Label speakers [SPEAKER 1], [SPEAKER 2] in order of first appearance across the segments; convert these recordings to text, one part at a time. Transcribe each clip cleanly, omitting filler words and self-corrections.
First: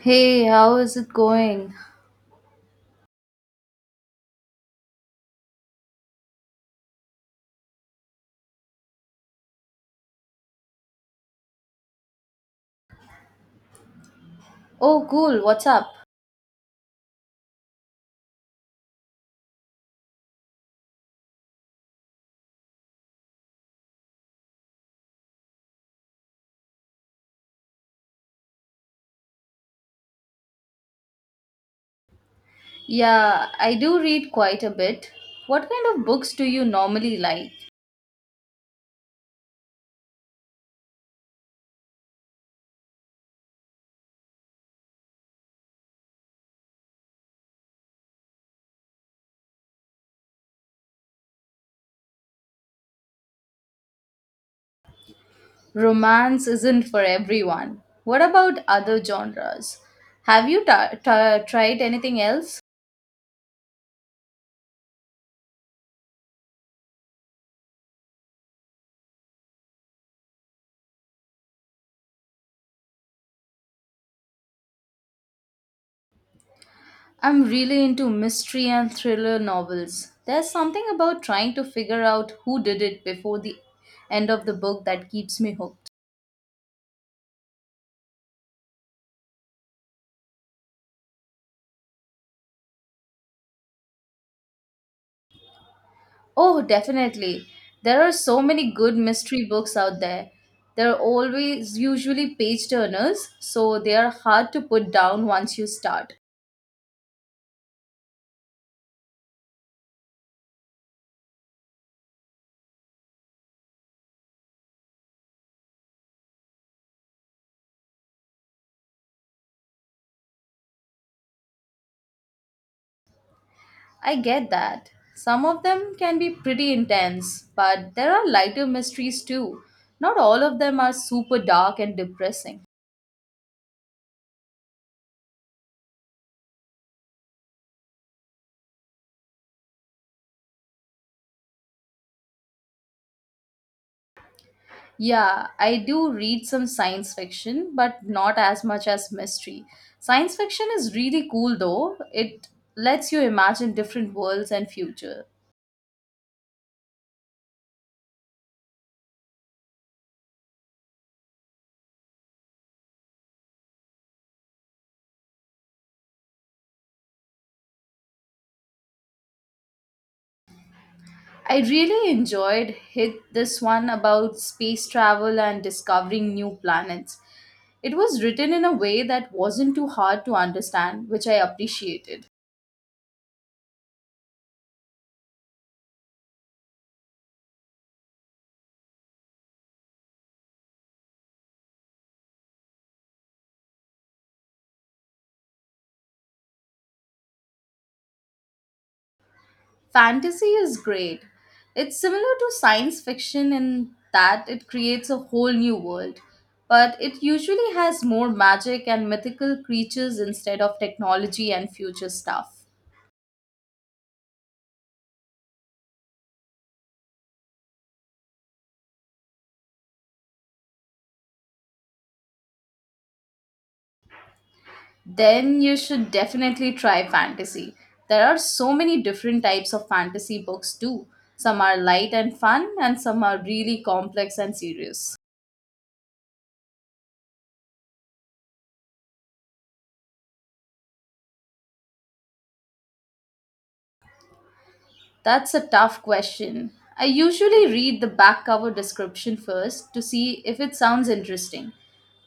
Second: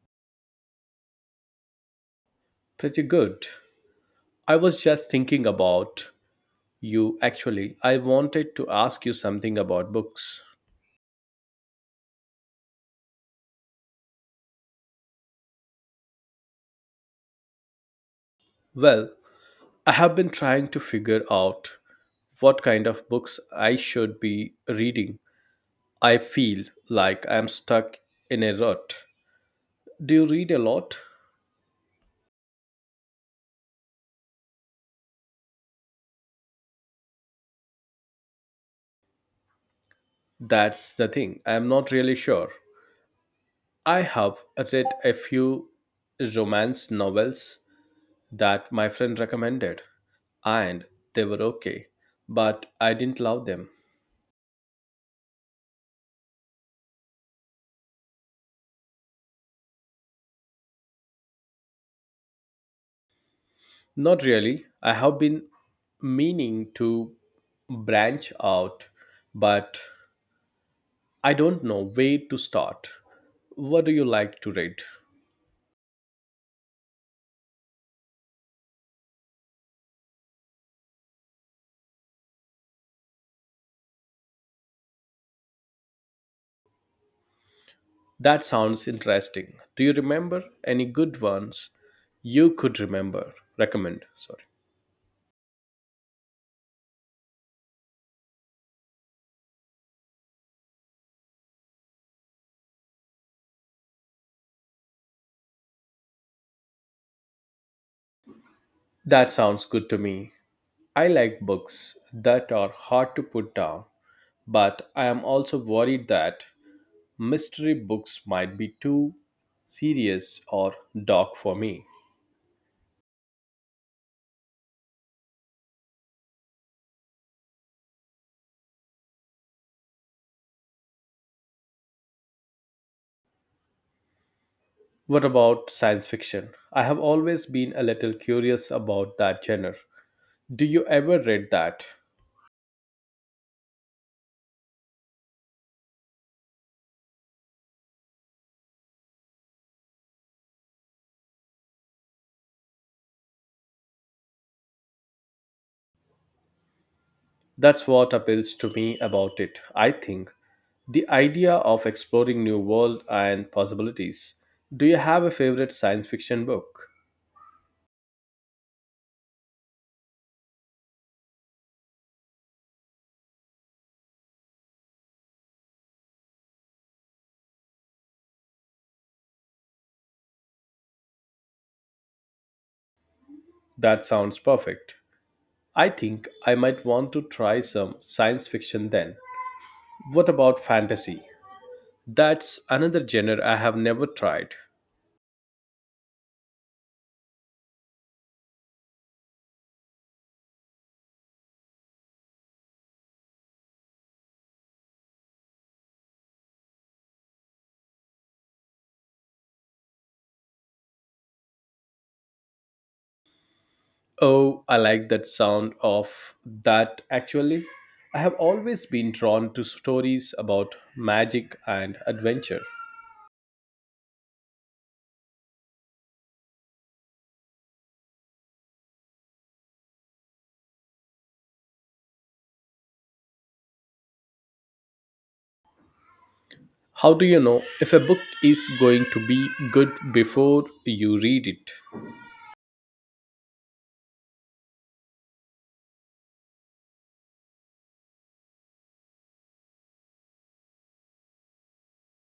[SPEAKER 1] Hey, how is it going?
[SPEAKER 2] Pretty good. I was just thinking about you actually. I wanted to ask you something about books.
[SPEAKER 1] Oh, cool. What's up?
[SPEAKER 2] Well, I have been trying to figure out what kind of books I should be reading. I feel like I'm stuck in a rut. Do you read a lot?
[SPEAKER 1] Yeah, I do read quite a bit. What kind of books do you normally like?
[SPEAKER 2] That's the thing. I'm not really sure. I have read a few romance novels that my friend recommended, and they were okay, but I didn't love them.
[SPEAKER 1] Romance isn't for everyone. What about other genres? Have you tried anything else?
[SPEAKER 2] Not really. I have been meaning to branch out, but I don't know where to start. What do you like to read?
[SPEAKER 1] I'm really into mystery and thriller novels. There's something about trying to figure out who did it before the end of the book that keeps me hooked.
[SPEAKER 2] That sounds interesting. Do you remember any good ones you could remember? Recommend, sorry.
[SPEAKER 1] Oh, definitely. There are so many good mystery books out there. They're always usually page turners, so they are hard to put down once you start.
[SPEAKER 2] That sounds good to me. I like books that are hard to put down, but I am also worried that mystery books might be too serious or dark for me.
[SPEAKER 1] I get that. Some of them can be pretty intense, but there are lighter mysteries too. Not all of them are super dark and depressing.
[SPEAKER 2] What about science fiction? I have always been a little curious about that genre. Do you ever read that?
[SPEAKER 1] Yeah, I do read some science fiction, but not as much as mystery. Science fiction is really cool though. It lets you imagine different worlds and future.
[SPEAKER 2] That's what appeals to me about it, I think. The idea of exploring new world and possibilities. Do you have a favorite science fiction book?
[SPEAKER 1] I really enjoyed hit this one about space travel and discovering new planets. It was written in a way that wasn't too hard to understand, which I appreciated.
[SPEAKER 2] That sounds perfect. I think I might want to try some science fiction then. What about fantasy? That's another genre I have never tried.
[SPEAKER 1] Fantasy is great. It's similar to science fiction in that it creates a whole new world, but it usually has more magic and mythical creatures instead of technology and future stuff.
[SPEAKER 2] Oh, I like that sound of that actually. I have always been drawn to stories about magic and adventure.
[SPEAKER 1] Then you should definitely try fantasy. There are so many different types of fantasy books too. Some are light and fun, and some are really complex and serious.
[SPEAKER 2] How do you know if a book is going to be good before you read it?
[SPEAKER 1] That's a tough question. I usually read the back cover description first to see if it sounds interesting.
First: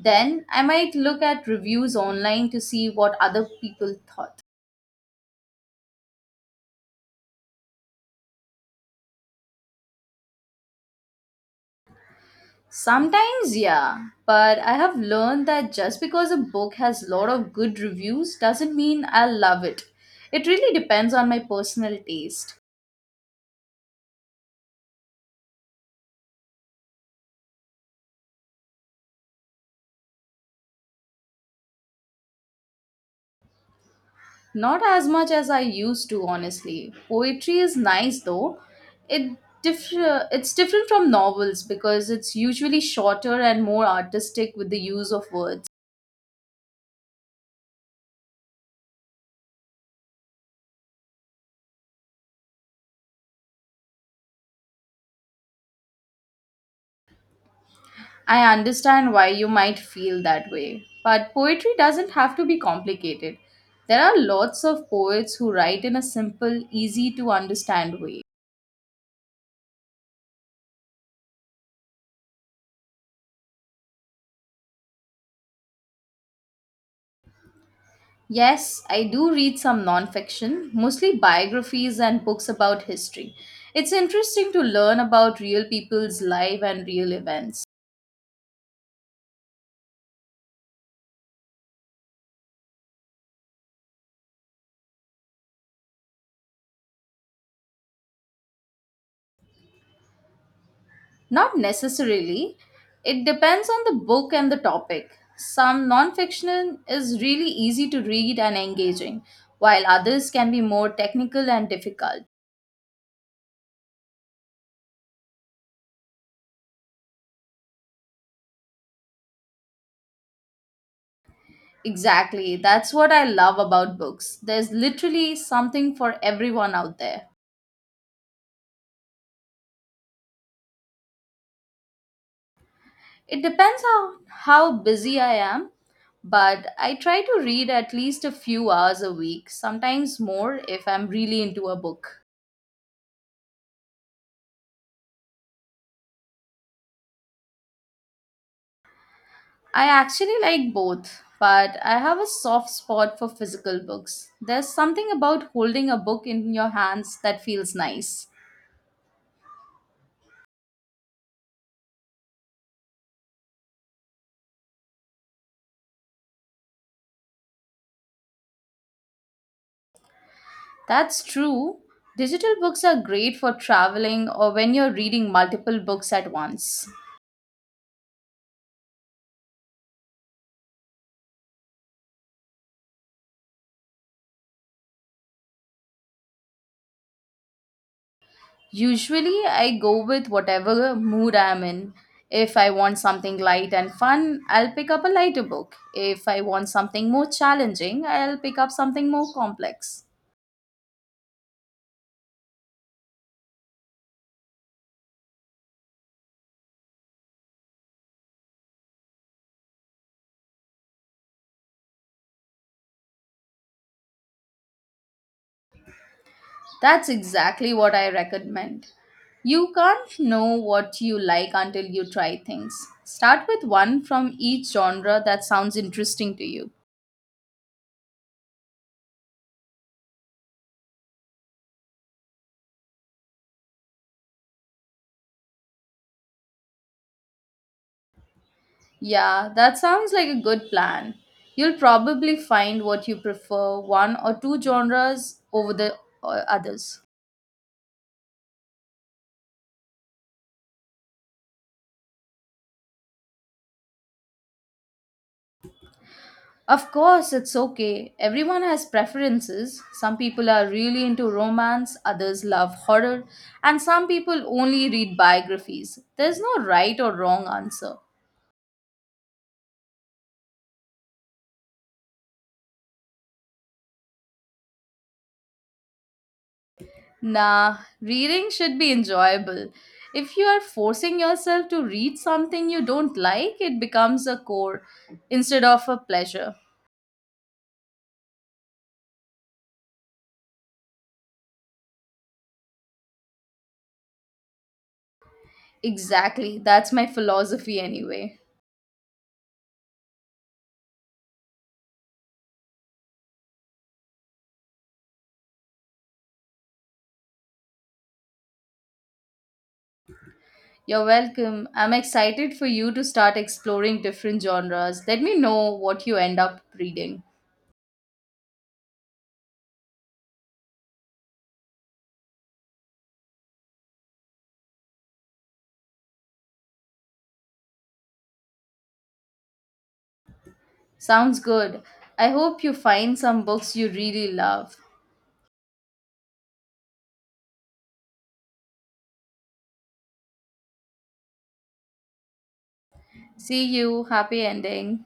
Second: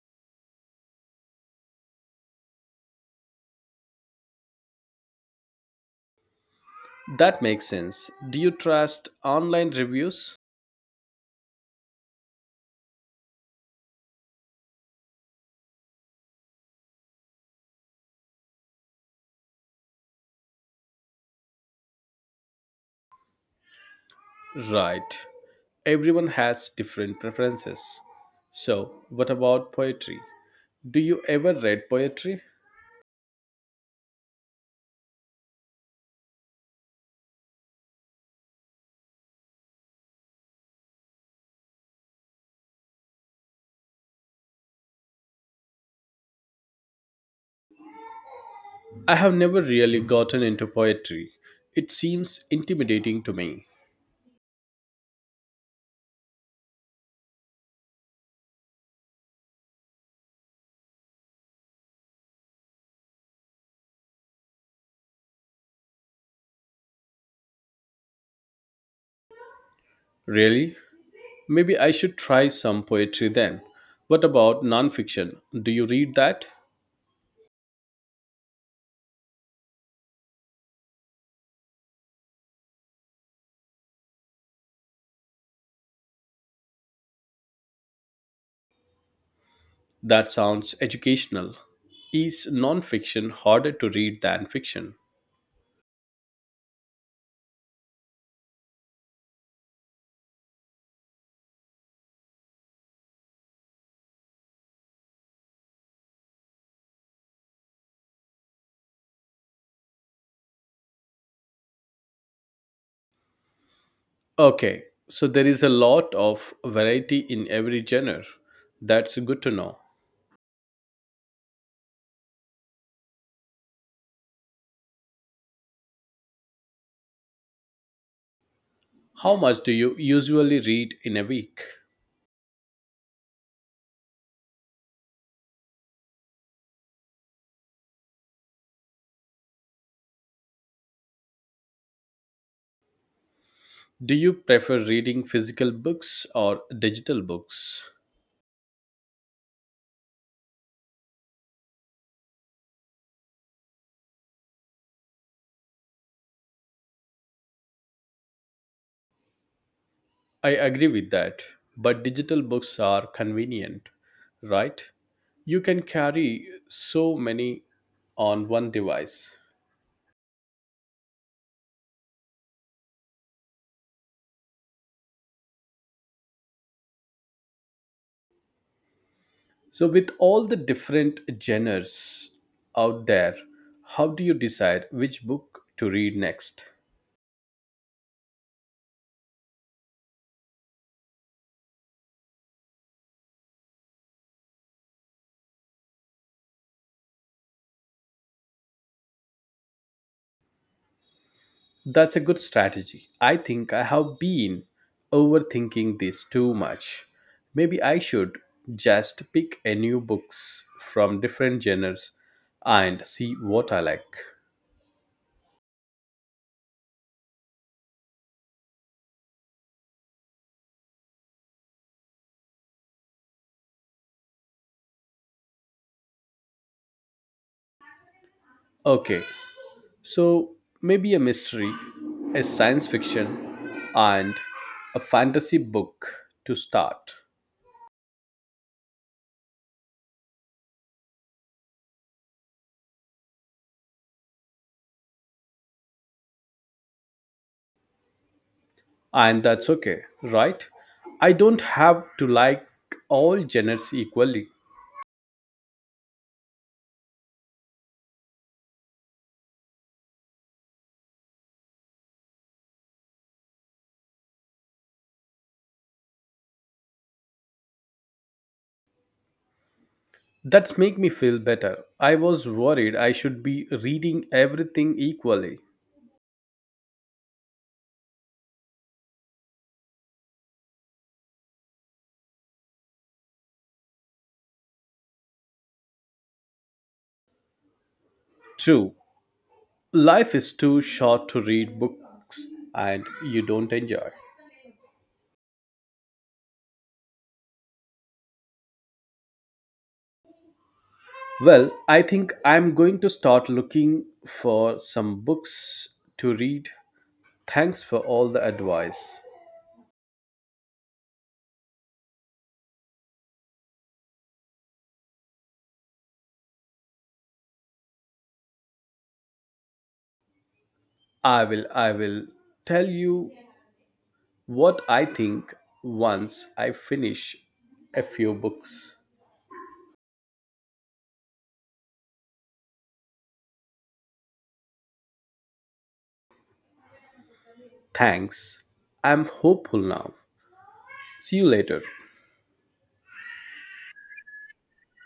[SPEAKER 1] Then I might look at reviews online to see what other people thought.
[SPEAKER 2] That makes sense. Do you trust online reviews?
[SPEAKER 1] Sometimes, yeah, but I have learned that just because a book has a lot of good reviews doesn't mean I'll love it. It really depends on my personal taste.
[SPEAKER 2] Right. Everyone has different preferences. So, what about poetry? Do you ever read poetry?
[SPEAKER 1] Not as much as I used to, honestly. Poetry is nice though. It it's different from novels because it's usually shorter and more artistic with the use of words.
[SPEAKER 2] I have never really gotten into poetry. It seems intimidating to me.
[SPEAKER 1] I understand why you might feel that way, but poetry doesn't have to be complicated. There are lots of poets who write in a simple, easy to understand way.
[SPEAKER 2] Really? Maybe I should try some poetry then. What about nonfiction? Do you read that?
[SPEAKER 1] Yes, I do read some nonfiction, mostly biographies and books about history. It's interesting to learn about real people's life and real events.
[SPEAKER 2] That sounds educational. Is nonfiction harder to read than fiction?
[SPEAKER 1] Not necessarily. It depends on the book and the topic. Some nonfiction is really easy to read and engaging, while others can be more technical and difficult.
[SPEAKER 2] Okay, so there is a lot of variety in every genre. That's good to know.
[SPEAKER 1] Exactly. That's what I love about books. There's literally something for everyone out there.
[SPEAKER 2] How much do you usually read in a week?
[SPEAKER 1] It depends on how busy I am, but I try to read at least a few hours a week, sometimes more if I'm really into a book.
[SPEAKER 2] Do you prefer reading physical books or digital books?
[SPEAKER 1] I actually like both, but I have a soft spot for physical books. There's something about holding a book in your hands that feels nice.
[SPEAKER 2] I agree with that, but digital books are convenient, right? You can carry so many on one device.
[SPEAKER 1] That's true. Digital books are great for traveling or when you're reading multiple books at once.
[SPEAKER 2] So, with all the different genres out there, how do you decide which book to read next?
[SPEAKER 1] Usually, I go with whatever mood I'm in. If I want something light and fun, I'll pick up a lighter book. If I want something more challenging, I'll pick up something more complex.
[SPEAKER 2] That's a good strategy. I think I have been overthinking this too much. Maybe I should just pick a new books from different genres and see what I like.
[SPEAKER 1] That's exactly what I recommend. You can't know what you like until you try things. Start with one from each genre that sounds interesting to you.
[SPEAKER 2] Okay, so maybe a mystery, a science fiction, and a fantasy book to start.
[SPEAKER 1] Yeah, that sounds like a good plan. You'll probably find what you prefer, one or two genres over the others.
[SPEAKER 2] And that's okay, right? I don't have to like all genres equally.
[SPEAKER 1] Of course, it's okay. Everyone has preferences. Some people are really into romance, others love horror, and some people only read biographies. There's no right or wrong answer.
[SPEAKER 2] That's make me feel better. I was worried I should be reading everything equally.
[SPEAKER 1] Nah, reading should be enjoyable. If you are forcing yourself to read something you don't like, it becomes a chore instead of a pleasure.
[SPEAKER 2] True, life is too short to read books and you don't enjoy.
[SPEAKER 1] Exactly, that's my philosophy anyway.
[SPEAKER 2] Well, I think I'm going to start looking for some books to read. Thanks for all the advice.
[SPEAKER 1] You're welcome. I'm excited for you to start exploring different genres. Let me know what you end up reading.
[SPEAKER 2] I will tell you what I think once I finish a few books.
[SPEAKER 1] Sounds good. I hope you find some books you really love.
[SPEAKER 2] Thanks. I'm hopeful now. See you later.
[SPEAKER 1] See you. Happy ending.